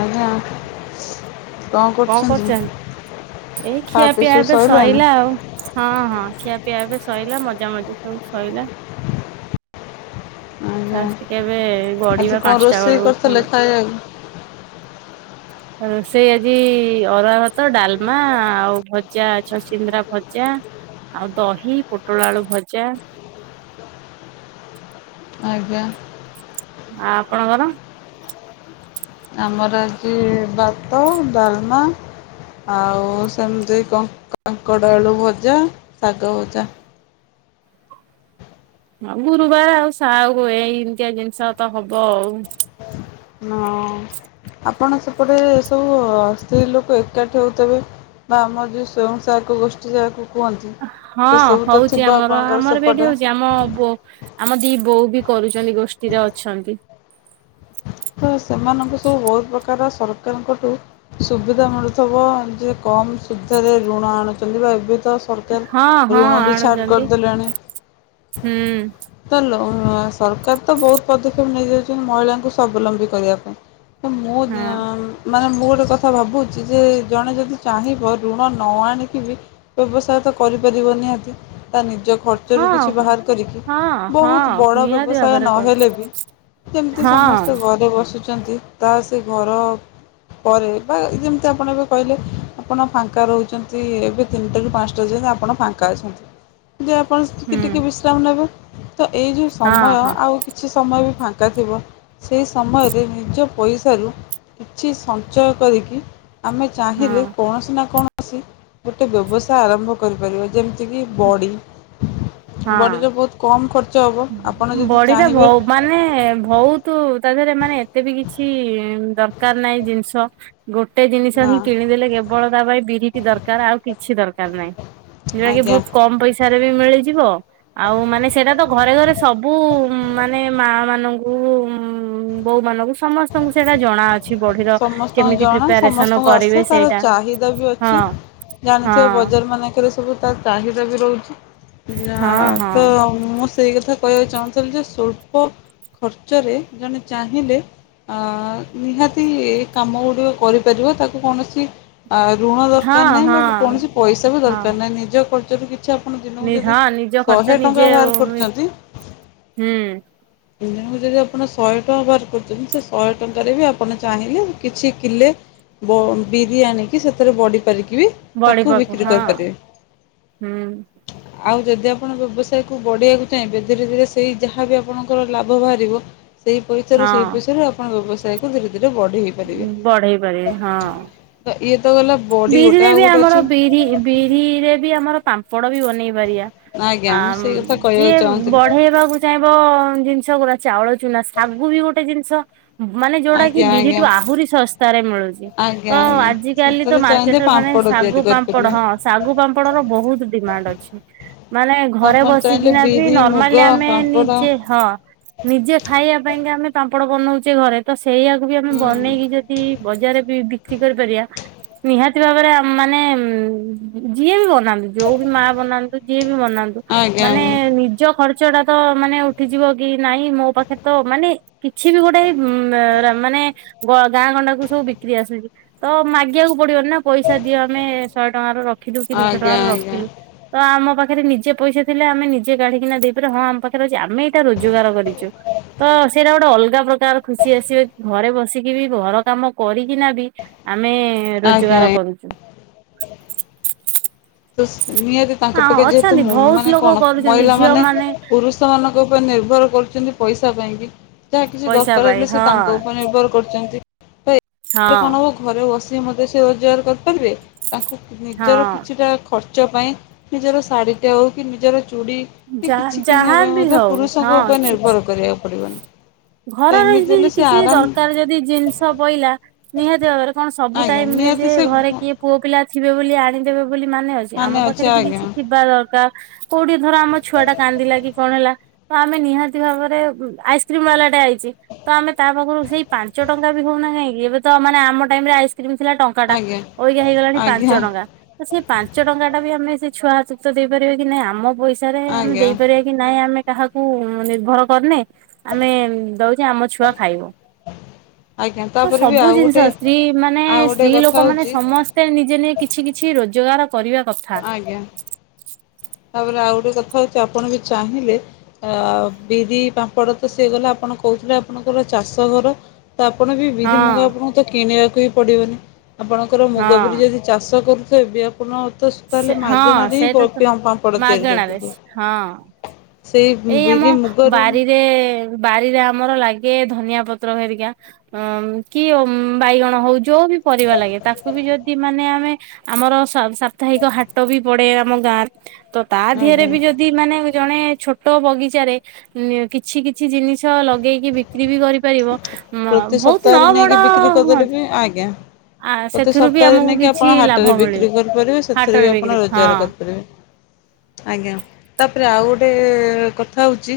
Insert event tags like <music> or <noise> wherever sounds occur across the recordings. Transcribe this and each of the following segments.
ଆଜ୍ଞା। କଣ କରୁଛନ୍ତି? ଏଇ ଖାଆ ପିଇ ଖିଆପିଆ ସବୁ ଏବେ ସଇଲାଣି? ସଇଲା ଆଉ। ହଁ ହଁ, ଖିଆପିଆ ଏବେ ସଇଲା ମଜାମଜି ସବୁ ସଇଲା। ଆଜ୍ଞା ଯାଉଛି ଟିକେ ଏବେ ଆଜି ଗଡ଼ିବା, କଣ ପାଞ୍ଚଟା ରୋଷେଇ ବେଳକୁ କରିଥିଲେ ପୁଣି <inaudible> ଖାଇବାକୁ? ରୋଷେଇ ଆଜି-ଇ-ଇ ଅରୁଆ ଭାତ ଡାଲମା ଆଉ ଭଜା ଛଚିନ୍ଦ୍ରା ଭଜା। ଆଉ ଦହି ପୋଟଳ ଆଳୁ ଭଜା। ଆଜ୍ଞା। ଆ ଆପଣଙ୍କର? ଆମର ଆଜି ବାତ ଡାଲମା। ଆଉ ସେମତି କଙ୍କ କାଙ୍କଡ଼ଆଳୁ ଭଜା ଶାଗ ଭଜା। ହଁ ଗୁରୁବାର ଆଉ ସା ହୁଏ ଏମିତିଆ ଜିନିଷ ତ ହବ ଆଉ। ହଁ ଆପଣ ସେପଟେ ସବୁ ସ୍ତ୍ରୀ ଲୋକ ଏକାଠି ହୋଉଥବେ। ବା ଆମର ଯୋଉ ସ୍ଵୟଂ ସହାୟକ ଗୋଷ୍ଠୀ ଯାହାକୁ କୁହନ୍ତି। ହଁ ସେସବୁ ତ ହଉଛି ଥିବ ଆମର ଆପଣଙ୍କର ଆମର ବି ଏଠି ସେପଟେ? ହଉଛି, ଆମ ବୋ ଆମ ଦି ବୋଉ ବି କରୁଛନ୍ତି ଗୋଷ୍ଠୀରେ ଅଛନ୍ତି। ତ ସେମାନଙ୍କୁ ସବୁ ବହୁତ ପ୍ରକାର ସରକାରଙ୍କଠୁ ସୁବିଧା ମିଳୁଥିବ, ଯେ କମ ସୁଧରେ ଋଣ ଆଣୁଛନ୍ତି ବା ଏବେ ତ ହଁ ସରକାର ହଁ ଋଣ ବି ଛାଡ଼ ଆଣୁଛନ୍ତି। କରିଦେଲେଣି। ହୁଁ। ତ ଲ ସରକାର ତ ବହୁତ ପଦକ୍ଷେପ ନେଇଯାଉଛନ୍ତି ମହିଳାଙ୍କୁ ସ୍ୱାବଲମ୍ବୀ କରିବା ପାଇଁ। ତ ହଁ ମୁଁ ମାନେ ମୁଁ ଗୋଟେ କଥା ଭାବୁଚି ଯେ ଜଣେ ଯଦି ଚାହିଁବ ଋଣ ନ ଆଣିକି ବି ବ୍ୟବସାୟ ତ କରିପାରିବ ନିହାତି ତା ନିଜ ଖର୍ଚ୍ଚରୁ କିଛି ହଁ ବାହାର କରିକି ହଁ ହଁ ବହୁତ ବଡ଼ ନିହାତି ବ୍ୟବସାୟ ଭାବରେ କହୁଛି ନହେଲେ ବି ଯେମିତି ହଁ ସମସ୍ତେ ଘରେ ବସୁଛନ୍ତି, ତା ସେ ଘର ପରେ ବା ଯେମିତି ଆପଣ ଏବେ କହିଲେ। ଆପଣ ଫାଙ୍କା ରହୁଛନ୍ତି ଏବେ ତିନିଟାରୁ ପାଞ୍ଚଟା ଯାଏ ଆପଣ ଫାଙ୍କା ଅଛନ୍ତି। ଯେ ଆପଣ ଟିକେ ହୁଁ ଟିକେ ବିଶ୍ରାମ ନେବେ ତ ଏଇ ଯୋଉ ହଁ ସମୟ ହଁ ଆଉ କିଛି ସମୟ ବି ଫାଙ୍କା ଥିବ। ସେଇ ସମୟରେ ନିଜ ପଇସାରୁ କିଛି ସଞ୍ଚୟ କରିକି, ଆମେ ହଁ ଚାହିଁଲେ କୌଣସି ନା କୌଣସି ଗୋଟେ ବ୍ୟବସାୟ ଆରମ୍ଭ କରିପାରିବେ। ଯେମିତିକି ବଡ଼ି, ବଡ଼ିରେ ବହୁତ କମ୍ ଖର୍ଚ୍ଚ ହବ। ବଡିରେ ଭ ମାନେ ଭଉତ୍ ତୁ ତା ଦେହରେ ମାନେ ଏତେ ବି କିଛି ଦରକାର ନାଇଁ ଜିନିଷ। ଗୋଟେ ଜିନିଷ ନା ହିଁ କିଣିଦେଲେ କେବଳ ତା ପାଇଁ ବିରିଟି ଦରକାର ଆଉ କିଛି ଦରକାର ନାଇଁ। ଯଉଆ କି ଆଜ୍ଞା ବହୁତ କମ ପଇସା ରେ ବି ମିଳିଯିବ, ଆଉ ମାନେ ସେଇଟା ତ ଘରେ ଘରେ ସବୁ ମାନେ ମା ମାନଙ୍କୁ, ବୋଉ ମାନଙ୍କୁ ସମସ୍ ସ୍ତଙ୍କୁ ସେଇଟା ଜଣାଅଛି ବଡିର ସମସ୍ତଙ୍କୁ କେମିତି ଜଣା ପ୍ରିପାରେସନ ସମସ୍ତଙ୍କୁ ଆସେ କରିବେ ତାର ସେଇଟା, ଚାହିଦା ବି ହଁ। ଅଛି ଜାଣିଥିବେ ହଁ ବଜାର ମାନଙ୍କରେ ସବୁ ତା ଚାହିଦା ବି ରହୁଛି, ହଁ ହଁ ତ ମୁଁ ସେଇ କଥା କହିବାକୁ ଚାହୁଁଥିଲି ଯେ ସ୍ୱଳ୍ପ ଖର୍ଚ୍ଚରେ ଜଣେ ଚାହିଁଲେ ଅ ନିହାତି ଏ କାମ ଗୁଡ଼ିକ କରିପାରିବ ତାକୁ କୌଣସି ଆ ଋଣ ଦରକାର ହଁ ନାଇଁ ବା ହଁ କୌଣସି ପଇସା ବି ହଁ ଦରକାର ନାଇଁ, ନିଜ ଖର୍ଚ୍ଚରୁ କି ଛା ଆପଣ ଦିନକୁ ନି ଯଦି ହଁ ନିଜ ଖର୍ଚ୍ଚ ଶହେ ନିଜେ ଟଙ୍କା ବାହାର ହୁଁ କରୁଚନ୍ତି। ଦିନକୁ ଯଦି ଆପଣ ଶହେ ଟଙ୍କା ବାହାର କରୁଛନ୍ତି ସେ ଶହେ ଟଙ୍କାରେ ବି ଆପଣ ଚାହିଁଲେ କିଛି କିଲେ ବ ବିରି ଆଣିକି ସେଥିରେ ବଡିପାରିକି ବି ତାକୁ ବଢିବାକୁ ବିକ୍ରି ହଁ କରିପାରିବେ। ହୁଁ ଆଉ ଯଦି ଆପଣ ବ୍ୟବସାୟକୁ ବଡେଇଆକୁ ଚାହିଁବେ ଧୀରେ ଧୀରେ ସେଇ ଯାହାବି ଆପଣଙ୍କର ଲାଭ ବାହାରିବ ସେଇ ପଇସାରୁ ହଁ ସେଇ ପଇସାରୁ ଆପଣ ବ୍ୟବସାୟ କୁ ଧୀରେ ଧୀରେ ବଢେଇବେ। ଉଁ ବଢେଇ ପାରିବେ, ହଁ। ତ ଇଏ ତ ଗଲା। ବଡି ଗୋଟେ ବିରିରେ ଆଉ ବି ଗୋଟେ ଆମର ଅଛି ବିରି ବିରିରେ ବି ଆମର ପାମ୍ପଡ଼ ବି ବନେଇ ପାରିବା। ଆଜ୍ଞା ଆ ମୁଁ ମ୍ ସେଇ କଥା କହିବାକୁ ଯିଏ ଚାହୁଁଥିଲି। ବଢେଇବାକୁ ଚାହିଁବ ଜିନିଷ ଗୁରା ଚାଉଳ ଚୁନା ଶାଗୁ ବି ଗୋଟେ ଜିନିଷ ମାନେ ଯୋଉଟା କି ଆଜ୍ଞା ଆଜ୍ଞା ବିରିଠୁ ଆହୁରି ଶସ୍ତାରେ ମିଳୁଛି ଆଜ୍ଞା ତ ଆଜ୍ଞା ଆଜିିକାଲି ସେଥିରେ ଚାହିଁଲେ ମାର୍କେଟରେ ମାନେ ପାମ୍ପଡ଼ ତିଆରି ଶାଗୁ ପାମ୍ପଡ କରିପାରିବେ। ହଁ ଶାଗୁ ପାମ୍ପଡର ବହୁତ ଡିମାଣ୍ଡ ଅଛି। ମାନେ ଘରେ ଆପଣ ଚାହିଁଲେ ବସିକିନା ବି ବିରି ମୁଗ ନର୍ମାଲି ଆମେ ପାମ୍ପଡ଼ ନିଜେ ହଁ ନିଜେ ଖାଇବା ପାଇଁକା ଆମେ ପାମ୍ପଡ଼ ବନଉଛେ ଘରେ। ତ ସେଇଆକୁ ବି ଆମେ ହୁଁ ବନେଇକି ଯଦି ବଜାରରେ ବି ବିକ୍ରି କରିପାରିବା। ନିହାତି ଭାବରେ ଆମେମାନେ ଯିଏ ବି ବନାନ୍ତୁ ଯୋଉ ବି ମା ବନାନ୍ତୁ ଯିଏ ବି ବନାନ୍ତୁ ଆଜ୍ଞା ମାନେ ଆଜ୍ଞା ନିଜ ଖର୍ଚ୍ଚ ଟା ତ ମାନେ ଉଠିଯିବ କି ନାଇଁ ମୋ ପାଖରେ ତ ମାନେ କିଛି ବି ଗୋଟେ ଉ ମାନେ ଗ ଗାଁ ଗଣ୍ଡା କୁ ସବୁ ବିକ୍ରି ଆସୁଛି। ତ ମାଗିବାକୁ ପଡିବନି ନା ପଇସା ଦିଅ ଆମେ ଶହେ ଟଙ୍କାର ରଖିଲୁ କି ଦୁଇଶହ ଟଙ୍କା ଆଜ୍ଞା ଆଜ୍ଞା ର ରଖିଲୁ। ତ ଆମ ପାଖରେ ନିଜେ ପଇସା ଥିଲେ ଆମେ ନିଜେ କାଢ଼ିକିିନା ଦେଇପାରିବୁ ହଁ ଆମ ପାଖରେ ଅଛି ଆମେ ଏଇଟା ରୋଜଗାର କରିଛୁ। ତ ସେଇଟା ଗୋଟେ ଅଲଗା ପ୍ରକାର ଖୁସି ଆସିବ ଘରେ ବସିକି ବି ଘର କାମ କରିକିନା ବି ଆମେ ଆଜ୍ଞା ଆଜ୍ଞା। ରୋଜଗାର କରୁଛୁ। ତ ନିହାତି ତାଙ୍କ ହଁ ପାଖେ ଯେହେତୁ ଅଛନ୍ତି ମ ବହୁତ ମାନେ ଲୋକ କଣ କରୁଛନ୍ତି ମହିଳା ଝିଅ ମାନେ ପୁରୁଷ ପୁରୁଷମାନଙ୍କ ଉପରେ ନିର୍ଭର କରୁଛନ୍ତି ପଇସା ପାଇଁକି। ଯାହା କିଛି ପଇସା ଦରକାର ପାଇଁ ହେଲେ ସେ ହଁ ତାଙ୍କ ଉପରେ ନିର୍ଭର କରୁଛନ୍ତି। ରେ ହଁ। କଣ ହବ ଘରେ ବସିିକ ମଧ୍ୟ ସେ ରୋଜଗାର କରିପାରିବେ ତାଙ୍କୁ ନିଜର ହଁ କିଛିଟା ଖର୍ଚ୍ଚ ପାଇଁ ନିଜର ଶାଢ଼ୀଟା ହେଉ କି ନିଜର ଚୁଡ଼ି ସେ ଯା କିଛି କିଣିବା ଯାହା ପାଇଁ ବି ମଧ୍ୟ ହଉ ପୁରୁଷଙ୍କ ଉପରେ ନିର୍ଭର କରିବାକୁ ପଡିବନି। ଘରରେ ଯଦି କିଛି ଦରକାର ଯଦି ଜିନିଷ ପଇଲା ନିହାତି ଭାବରେ କଣ ସବୁ ଆଜ୍ଞା ଟାଇମରେ ନିହାତି ଯେ ସେ ଘରେ କିଏ ପୁଅ ପିଲା ଥିବେ ବୋଲି ଆଣିଦେବେ ବୋଲି ମାନେ ଅଛି। ଆମ ପାଖରେ ବି କିଛି ଥିବା ଦରକାର କୋଉଠି ଧର ଆମ ଛୁଆଟା କାନ୍ଦିଲା କି କଣ ହେଲା ତ ଆମେ ନିହାତି ଭାବରେ ଆଇସ୍କ୍ରିମ ବାଲା ଟା ଆଇଛି ତ ଆମେ ତା ପାଖରୁ ସେଇ ପାଞ୍ଚ ଟଙ୍କା ବି ହଉନା କାହିଁକି ଏବେ ତ ମାନେ ଆମ ଟାଇମ ରେ ଆଇସ ସେତେବେଳେ ଥିଲା ଟଙ୍କା ଟା ଆଜ୍ଞା ଅବିକା ହେଇଗଲାଣି ପାଞ୍ଚ ଆଜ୍ଞା ଟଙ୍କା। ତ ସେ ପାଞ୍ଚ ଟଙ୍କା ଟା ବି ଆମେ ସେ ଛୁଆ ହାତକୁ ତ ଦେଇପାରିବା କି ନାଇଁ ଆମ ପଇସା ପଇସାରେ ଆମେ ଦେଇପାରିବା କି ଆଜ୍ଞା। ନାଇଁ ଆମେ କାହାକୁ ନିର୍ଭର କରିନେ। ଆମେ ଦଉଛେ ଆମ ଛୁଆ ଖାଇବ। ଆଜ୍ଞା ତ ତାପରେ ବି ସବୁ ଆଉ ଗୋଟେ ଜିନିଷ ସ୍ତ୍ରୀ ମାନେ ଆଉ ଗୋଟେ ସ୍ତ୍ରୀ କଥା ଲୋକ ମାନେ ହଉଛି ସମସ୍ତେ ନିଜେ ନେଇ କିଛି କିଛି ରୋଜଗାର କରିବା କ ଆଜ୍ଞା, ତାପରେ ଆଉ ଗୋଟେ କଥା ହଉଛି ଆପଣ ବି ଚାହିଁଲେ ଆ ବିରି ପାମ୍ପଡ଼ ତ ସିଏ ଗଲା ଆପଣ କହୁଥିଲେ ଆପଣଙ୍କର ଚାଷ ଘର। ତ ଆପଣ ବି ବିରି ମୁଗ ହଁ ଆପଣଙ୍କୁ ତ କିଣିବାକୁ ହିଁ ପଡିବନି ଆପଣଙ୍କର ମୁଗ ହଁ ବିରି ଯଦି ଚାଷ କରୁଥିବେ ବି ଆପଣ ତ ସେ ତାହେଲେ ହଁ ମାଗଣାରେ ହିଁ ସେଇଟା ତ ପାମ୍ପଡ଼ ତିଆରି ମାଗଣାରେ କରିପାରିବେ ହଁ। ସେଇ ଏଇ ଆମ ବିରି ମୁଗରୁ ବାରିରେ ବାରିରେ ଆମର ଲାଗେ ଧନିଆ ପତ୍ର ହେରିକା ଅ କି ବାଇଗଣ ହଉ ଯୋଉ ବି ପରିବା ଲାଗେ ତାଙ୍କୁ ଯଦି ସାପ୍ତାହିକ ହାଟ ବି ପଡେ ଆମ ଗାଁରେ। ତ ତା ଦିହେରେ ଆଜ୍ଞା ବି ଯଦି ମାନେ ଜଣେ ଛୋଟ ବଗିଚାରେ ନ କିଛି କିଛି ଜିନିଷ ଲଗେଇକି ବିକ୍ରି ବି କରି ପାରିବ ତ ପ୍ରତି ଏମ୍ ବହୁତ ନ ସପ୍ତାହରେ ବଡ ନେଇକି ବିକ୍ରି କରିଦେଲେ ହୁଅନ୍ତୁ ବି ଆଜ୍ଞା ଆ ପ୍ରତି ସେଥିରୁ ବି ଆମକୁ କିଛି ଲାଭ ମିଳେ। ଉପରେ ସେଥିରେ ବି ଆପଣ ରୋଜଗାର କରିପାରିବେ ଆଜ୍ଞା। ତାପରେ ଆଉ ଗୋଟେ କଥା ହଉଛି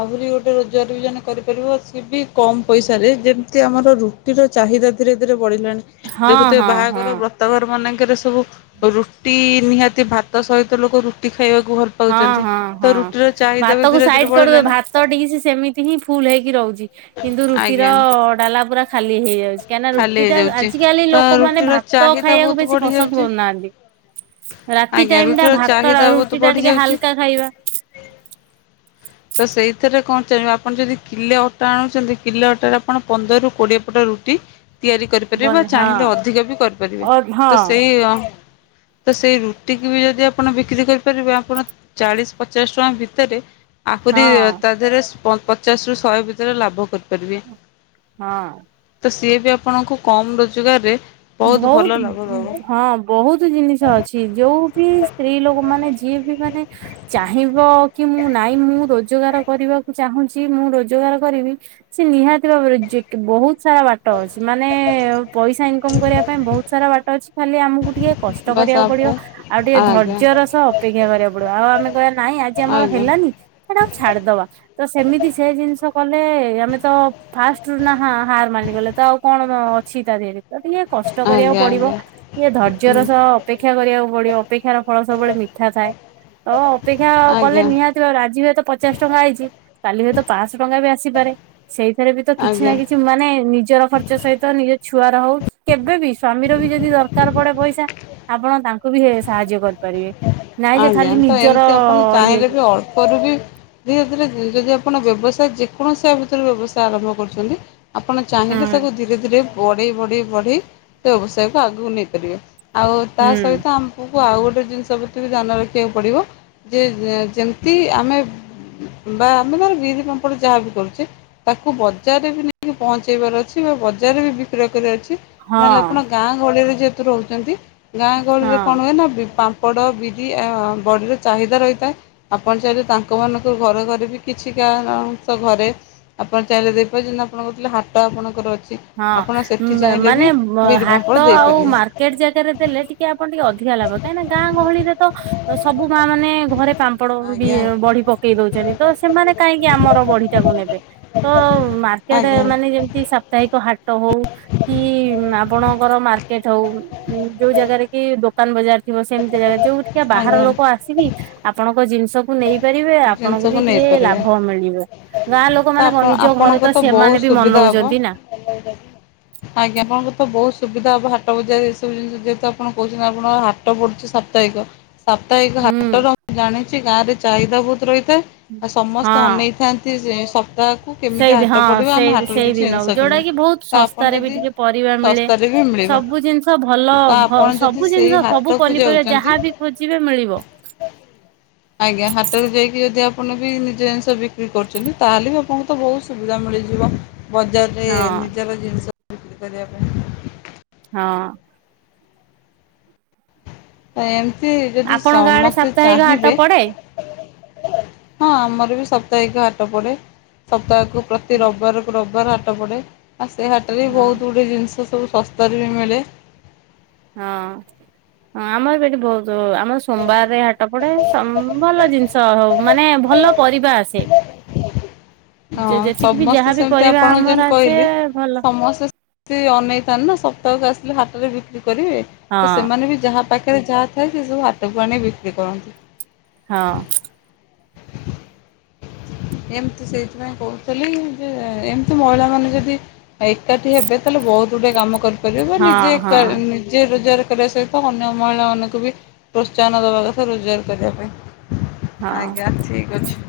ଆହୁରି ଗୋଟେ ରୋଜଗାର ବି ଜଣେ କରିପାରିବ ସିଏ ବି କମ୍ ପଇସାରେ ଯେମିତି ଆମର ରୁଟିର ଚାହିଦା ଧୀରେ ଧୀରେ ବଢ଼ିଲାଣି ହଁ ଦେଖୁଥିବେ ହଁ ହଁ। ବାହାଘର ବ୍ରତ ବ୍ରତଘର ମାନଙ୍କରେ ସବୁ ରୁଟି ନିହାତି ଭାତ ସହିତ ଲୋକ ରୁଟି ଖାଇବାକୁ ଭଲ ହଁ ପାଉଛନ୍ତି। ହଁ ତ ହଁ ରୁଟିର ଚାହିଦା ବି ଭାତ କୁ ଧୀରେ ଧୀରେ ସାଇଡ କରିଦବ ବଢିଲାନି ଭାତ ଡ଼ିସ ସେମିତି ହିଁ ଫୁଲ ହେଇକି ରହୁଛି। କିନ୍ତୁ ରୁଟିର ଆଜ୍ଞା ଡାଲା ପୁରା ଖାଲି ହେଇଯାଉଛି କାହିଁକିନା ଖାଲି ରୁଟି ଟା ହେଇଯାଉଛି। ଆଜିକାଲି ତ ଲୋକମାନେ ରୁଟିର ଭାତ ତ ଚାହିଦା ଖାଇବାକୁ ବହୁତ ବେଶୀ ବଢି ପସନ୍ଦ ଯାଉଛି କରୁନାହାନ୍ତି ରାତି ଟାଇମ ଟା ଭାତ ଆଉ ରୁଟି ଟା ପଡ଼ି ଟିକେ ଯାଉଛି। ହାଲକା ଖାଇବା। ତ ସେଇଥିରେ କଣ ଚାହିଁବେ ଆପଣ ଯଦି କିଲେ ଅଟା ଆଣୁଛନ୍ତି କିଲେ ଅଟାରେ ଆପଣ ପନ୍ଦରରୁ କୋଡ଼ିଏ ପଟ ରୁଟି ତିଆରି କରିପାରିବେ ବା ବନ ହଁ ଚାହିଁଲେ ଅଧିକ ବି କରିପାରିବେ ଅ ତ ହଁ ସେଇଆ ତ ସେଇ ରୁଟିକୁ ବି ଯଦି ଆପଣ ବିକ୍ରି କରିପାରିବେ ଆପଣ ଚାଳିଶ ପଚାଶ ଟଙ୍କା ଭିତରେ ଆହୁରି ହଁ ତା ଦେହରେ ପଚାଶ ରୁ ଶହେ ଭିତରେ ଲାଭ କରି ପାରିବେ ହଁ। ତ ସିଏ ବି ଆପଣଙ୍କୁ କମ ରୋଜଗାରରେ ବହୁତ ଭଲ ଲାଭ ବୋହୁତୁ ଦେବ ହଁ ବହୁତ ଜିନିଷ ଅଛି। ଯୋଉ ବି ସ୍ତ୍ରୀ ଲୋକ ମାନେ ଯିଏ ବି ମାନେ ଚାହିଁବ କି ମୁଁ ନାଇଁ ମୁଁ ରୋଜଗାର କରିବାକୁ ଚାହୁଁଛି ମୁଁ ରୋଜଗାର କରିବି ସେ ନିହାତି ଭାବରେ ବହୁତ ସାରା ବାଟ ଅଛି ମାନେ ପଇସା ଇନ୍ ଇନକମ କରିବା ପାଇଁ ବହୁତ ସାରା ବାଟ ଅଛି ଖାଲି ଆମକୁ ଟିକେ କଷ୍ଟ ବାସ୍ କରିବାକୁ ଆପ ପଡିବ। ଆଉ ଟିକେ ଆଜ୍ଞା ଧୈର୍ଯ୍ୟର ସହ ଅପେକ୍ଷା କରିବାକୁ ପଡିବ ଆଉ ଆମେ କହିବା ନାଇଁ ଆଜି ଆମର ଆଜ୍ଞା ହେଲାନି ସେଟାକୁ ଛାଡିଦବା। ତ ସେମିତି ସେ ଜିନିଷ କଲେ ଆମେ ତ ଫାଷ୍ଟରୁୁ ନା ହାର ମାନିଗଲେ ତ ଆଉ କଣ ସିଧା ଦେଇଦେ ତ ଟିକଏ କଷ୍ଟ କରିବାକୁ ଆଜ୍ଞା ଆଜ୍ଞା ପଡିବ। ଇଏ ହୁଁ ଧୈର୍ଯ୍ୟର ସହ ଅପେକ୍ଷା କରିବାକୁ ପଡିବ ଅପେକ୍ଷାର ଫଳ ସବୁବେଳେ ମିଠା ଥାଏ। ହଁ ଅପେକ୍ଷା କଲେ ଆଜ୍ଞା ନିହାତି ଭାବରେ ଆଜି ହୁଏତ ପଚାଶ ଟଙ୍କା ଆଇଛି କାଲି ହୁଏତ ପାଞ୍ଚଶହ ଟଙ୍କା ବି ଆସିପାରେ ସେଇଥିରେ ବି ତ କିଛି ନା ଆଜ୍ଞା କିଛି ମାନେ ନିଜର ଖଚ୍ଚ ନିଜ ସହିତ ନିଜ ଛୁଆ ର ହଉ କି କେବେ ବିି ସ୍ଵାମୀର ବି ଯଦି ଦରକାର ପଡେ ପଇସା ଆପଣ ତାଙ୍କୁ ବି ସାହାଯ୍ୟ କରିବେ? କରିବେ ନାଇଁ ଯେ ଆଜ୍ଞା ଖାଲି ତ ନିଜର ଏମିତି ଆପଣ ଇଏ ଚାହିଁଲେ ବି ଅଳ୍ପରୁ ବି ଧୀରେ ଧୀରେ ଯଦି ଆପଣ ବ୍ୟବସାୟ ଯେକୌଣସି ୟା ଭିତରେ ବ୍ୟବସାୟ ଆରମ୍ଭ କରୁଛନ୍ତି ଆପଣ ଚାହିଁଲେ ତାକୁ ଧୀରେ ଧୀରେ ବଢ଼େଇ ବଢ଼େଇ ବଢ଼େଇ ବ୍ୟବସାୟକୁ ଆଗକୁ ନେଇପାରିବେ। ଆଉ ତା ହୁଁ ସହିତ ଆମକୁ ଆଉ ଗୋଟେ ଜିନିଷ ସବୁଥିରେ ଧ୍ୟାନ ରଖିବାକୁ ପଡ଼ିବ ଯେ ଯେମିତି ଆମେ ବା ଆମେ ମାନେ ବିରି ପାମ୍ପଡ ଯାହା ବି କରୁଛେ ତାକୁ ବଜାରରେ ବି ନେଇକି ପହଞ୍ଚେଇବାର ଅଛି ବା ବଜାରରେ ବି ବିକ୍ରୟ କରିବାର ଅଛି। ହଁ ନହେଲେ ଆପଣ ଗାଁ ଗହଳିରେ ଯେହେତୁ ରହୁଛନ୍ତି ଗାଁ ଗହଳିରେ ହଁ। କଣ ହୁଏ ନା ପା ପାପଡ ବିରି ବଡ଼ିର ଚାହିଦା ରହିଥାଏ। ଆପଣ ଚାହିଁଲେ ତାଙ୍କ ମାନଙ୍କୁ ଘରେ ଘରେ ବି କିଛି କା କାଶ ଘରେ ଆପଣ ଚାହିଁଲେ ଦେଇପାରେ ଯେ ଆପଣ ପିଲା ହାଟ ଆପଣଙ୍କର ଅଛି? ହଁ ଆପଣ ସେଠି ଚାହିଁଲେ ବି ମାନେ ବିରି ହାଟ ପାମ୍ପଡ଼ ଆଉ ଦେଇପାରିବେ ମାର୍କେଟ ଜାଗାରେ ଦେଲେ ଟିକେ ଟେ ଆପଣ ଟିକେ ଅଧିକା ଲାଭ କାହିଁକି ଗାଁ ଗହଳିରେ ତ ସବୁ ମା ମାନେ ଘରେ ପାମ୍ପଡ ବି ଆଜ୍ଞା ବଢି ପକେଇ ଦଉଛନ୍ତି ତ ସେମାନେ କାହିଁକି ଆମର ବଢି ଟାକୁ ନେବେ। ହଁ ମାର୍କେଟ ଆଜ୍ଞା ମାନେ ଯେମିତି ସାପ୍ତାହିକ ହାଟ ହଉ କି ଆପଣଙ୍କର ମାର୍କେଟ ହଉ ଯୋଉ ଜାଗାରେ କି ଦୋକାନ ବଜାର ଥିବ ସେମିତି ଜାଗା ଯୋଉଠିକା ବାହାର ଆଜ୍ଞା ଲୋକ ଆସିକି ଆପଣଙ୍କ ଜିନିଷ ନେଇପାରିବେ ଆପଣଙ୍କୁ ଜିନିଷକୁ ବି ଟିକେ ନେଇପାରିବେ ଲାଭ ମିଳିବ। ଗାଁ ତ ଲୋକମାନେ କଣ ଆପଣ ନିଜ ଘରେ ତ ସେମାନେ ବି ମନଉଛନ୍ତି ନା ମେଲାଇ ଦବୁ <inaudible> ଆଜ୍ଞା ଆପଣଙ୍କର ତ ବହୁତ ସୁବିଧା ହବ ହାଟ ବଜାରରେ ଏବୁ ଜିନିଷ ଯେହେତୁ ଆପଣ କହୁଛନ୍ତି ଆପଣ ହା ହାଟ ପଡୁଛି ସାପ୍ତାହିକ। ସାପ୍ତାହିକ ହୁଁ। ହାଟର ମୁ ଜାଣିଚି ଗାଁରେ ଚାହିଦା ବହୁତ ରହିଥାଏ ଆଉ ସମସ୍ତେ ଅନେଇଥାନ୍ତି ତି ସପ୍ତାହ <inaudible> ସେଇବି ହଁ ସେଇବି ସେଇବିନଉ ଯଉଟା କିଣିବୁ। କି ବହୁତ ତ ଆପଣ ଶସ୍ତାରେ ବି ଯଦି ଟିକେ ପରିବା ମିଳେ ଶସ୍ତାରେ ବି ମିଳିବ। ସବୁ ଜିନିଷ ଭଲ ତ ଆପଣ ଯଦି ସବୁ ସେଇ ଜିନିଷ ସବୁ ହାଟକୁ ପନିପରିବା ଯାଉଛନ୍ତି ଯାହାବି ଖୋଜିବେ ମିଳିବ। ଆଜ୍ଞା ହାଟକୁ ଯାଇକି ଯଦି ଆପଣ ବି ନିଜ ଜିନିଷ ବିକ୍ରି କରୁଛନ୍ତି ତାହେଲେ ବି ଆପଣଙ୍କୁ ତ ବହୁତ ସୁବିଧା ମିଳିଯିବ। ବଜାରରେ ହଁ ନିଜର ଜିନିଷ ବିକ୍ରି କରିବା ପାଇଁ। ହଁ। ଏମିତି ଯଦି ଆପଣଙ୍କ ଆଡେ ସମସ୍ତେ ସାପ୍ତାହିକ ହାଟ ଚାହିଁବେ ପଡେ? ହଁ ଆମର ବି ସପ୍ତାହିକ ହାଟ ପଡେ ସପ୍ତାହକୁ ପ୍ରତି ହଁ ରବିବାର ରବିବାର ହାଟ ପଡ଼େ ଆଉ ସେ ହାଟରେ ବି ହଁ। ବହୁତ ଗୁଡ଼ିଏ ଜିନିଷ ସବୁ ଶସ୍ତାରେ ବି ମିଳେ। ହଁ ହଁ ଆମର ଏଠି ଭ ତ ଆମ ସୋମବାରରେ ହାଟ ପଡେ ସମ୍ ଭଲ ଜିନିଷ ହଉ ମାନେ ଭଲ ପରିବା ଆସେ। ହଁ ଯେତିକି ବି ସମସ୍ତେ ଯାହାବି ସେମିତି ପରିବା ଆପଣଙ୍କୁ ଆମର ଯେମିତି ଆସେ କହିଲି ଭଲ। ସମସ୍ତେ ସେ ଅନେଇଥାନ୍ତି ନା ସପ୍ତାହକୁ ଆସିଲେ ହାଟରେ ବିକ୍ରି କରିବେ। ହଁ ତ ସେମାନେ ବି ଯାହା ପାଖରେ ଯାହା ଥାଏ ସେ ସବୁ ହାଟକୁ ଆଣି ବିକ୍ରି କରନ୍ତି। ହଁ। ଏମତି ସେଇଥିପାଇଁ କହୁଥିଲି ଯେ ଏମିତି ମହିଳା ମାନେ ଯଦି ଏକାଠି ହେବେ ତାହେଲେ ବହୁତ ଗୁଡେ କାମ କରିପାରିବେ ବା ହଁ ନିଜେ ହଁ ଏକା ଯିଏ ରୋଜଗାର କରିବା ସହିତ ଅନ୍ୟ ମହିଳାମାନଙ୍କୁ ବି ପ୍ରୋତ୍ସାହନ ଦବା କଥା ରୋଜଗାର କରିବା ପାଇଁ। ହଁ। ଆଜ୍ଞା ଠିକ ଅଛି।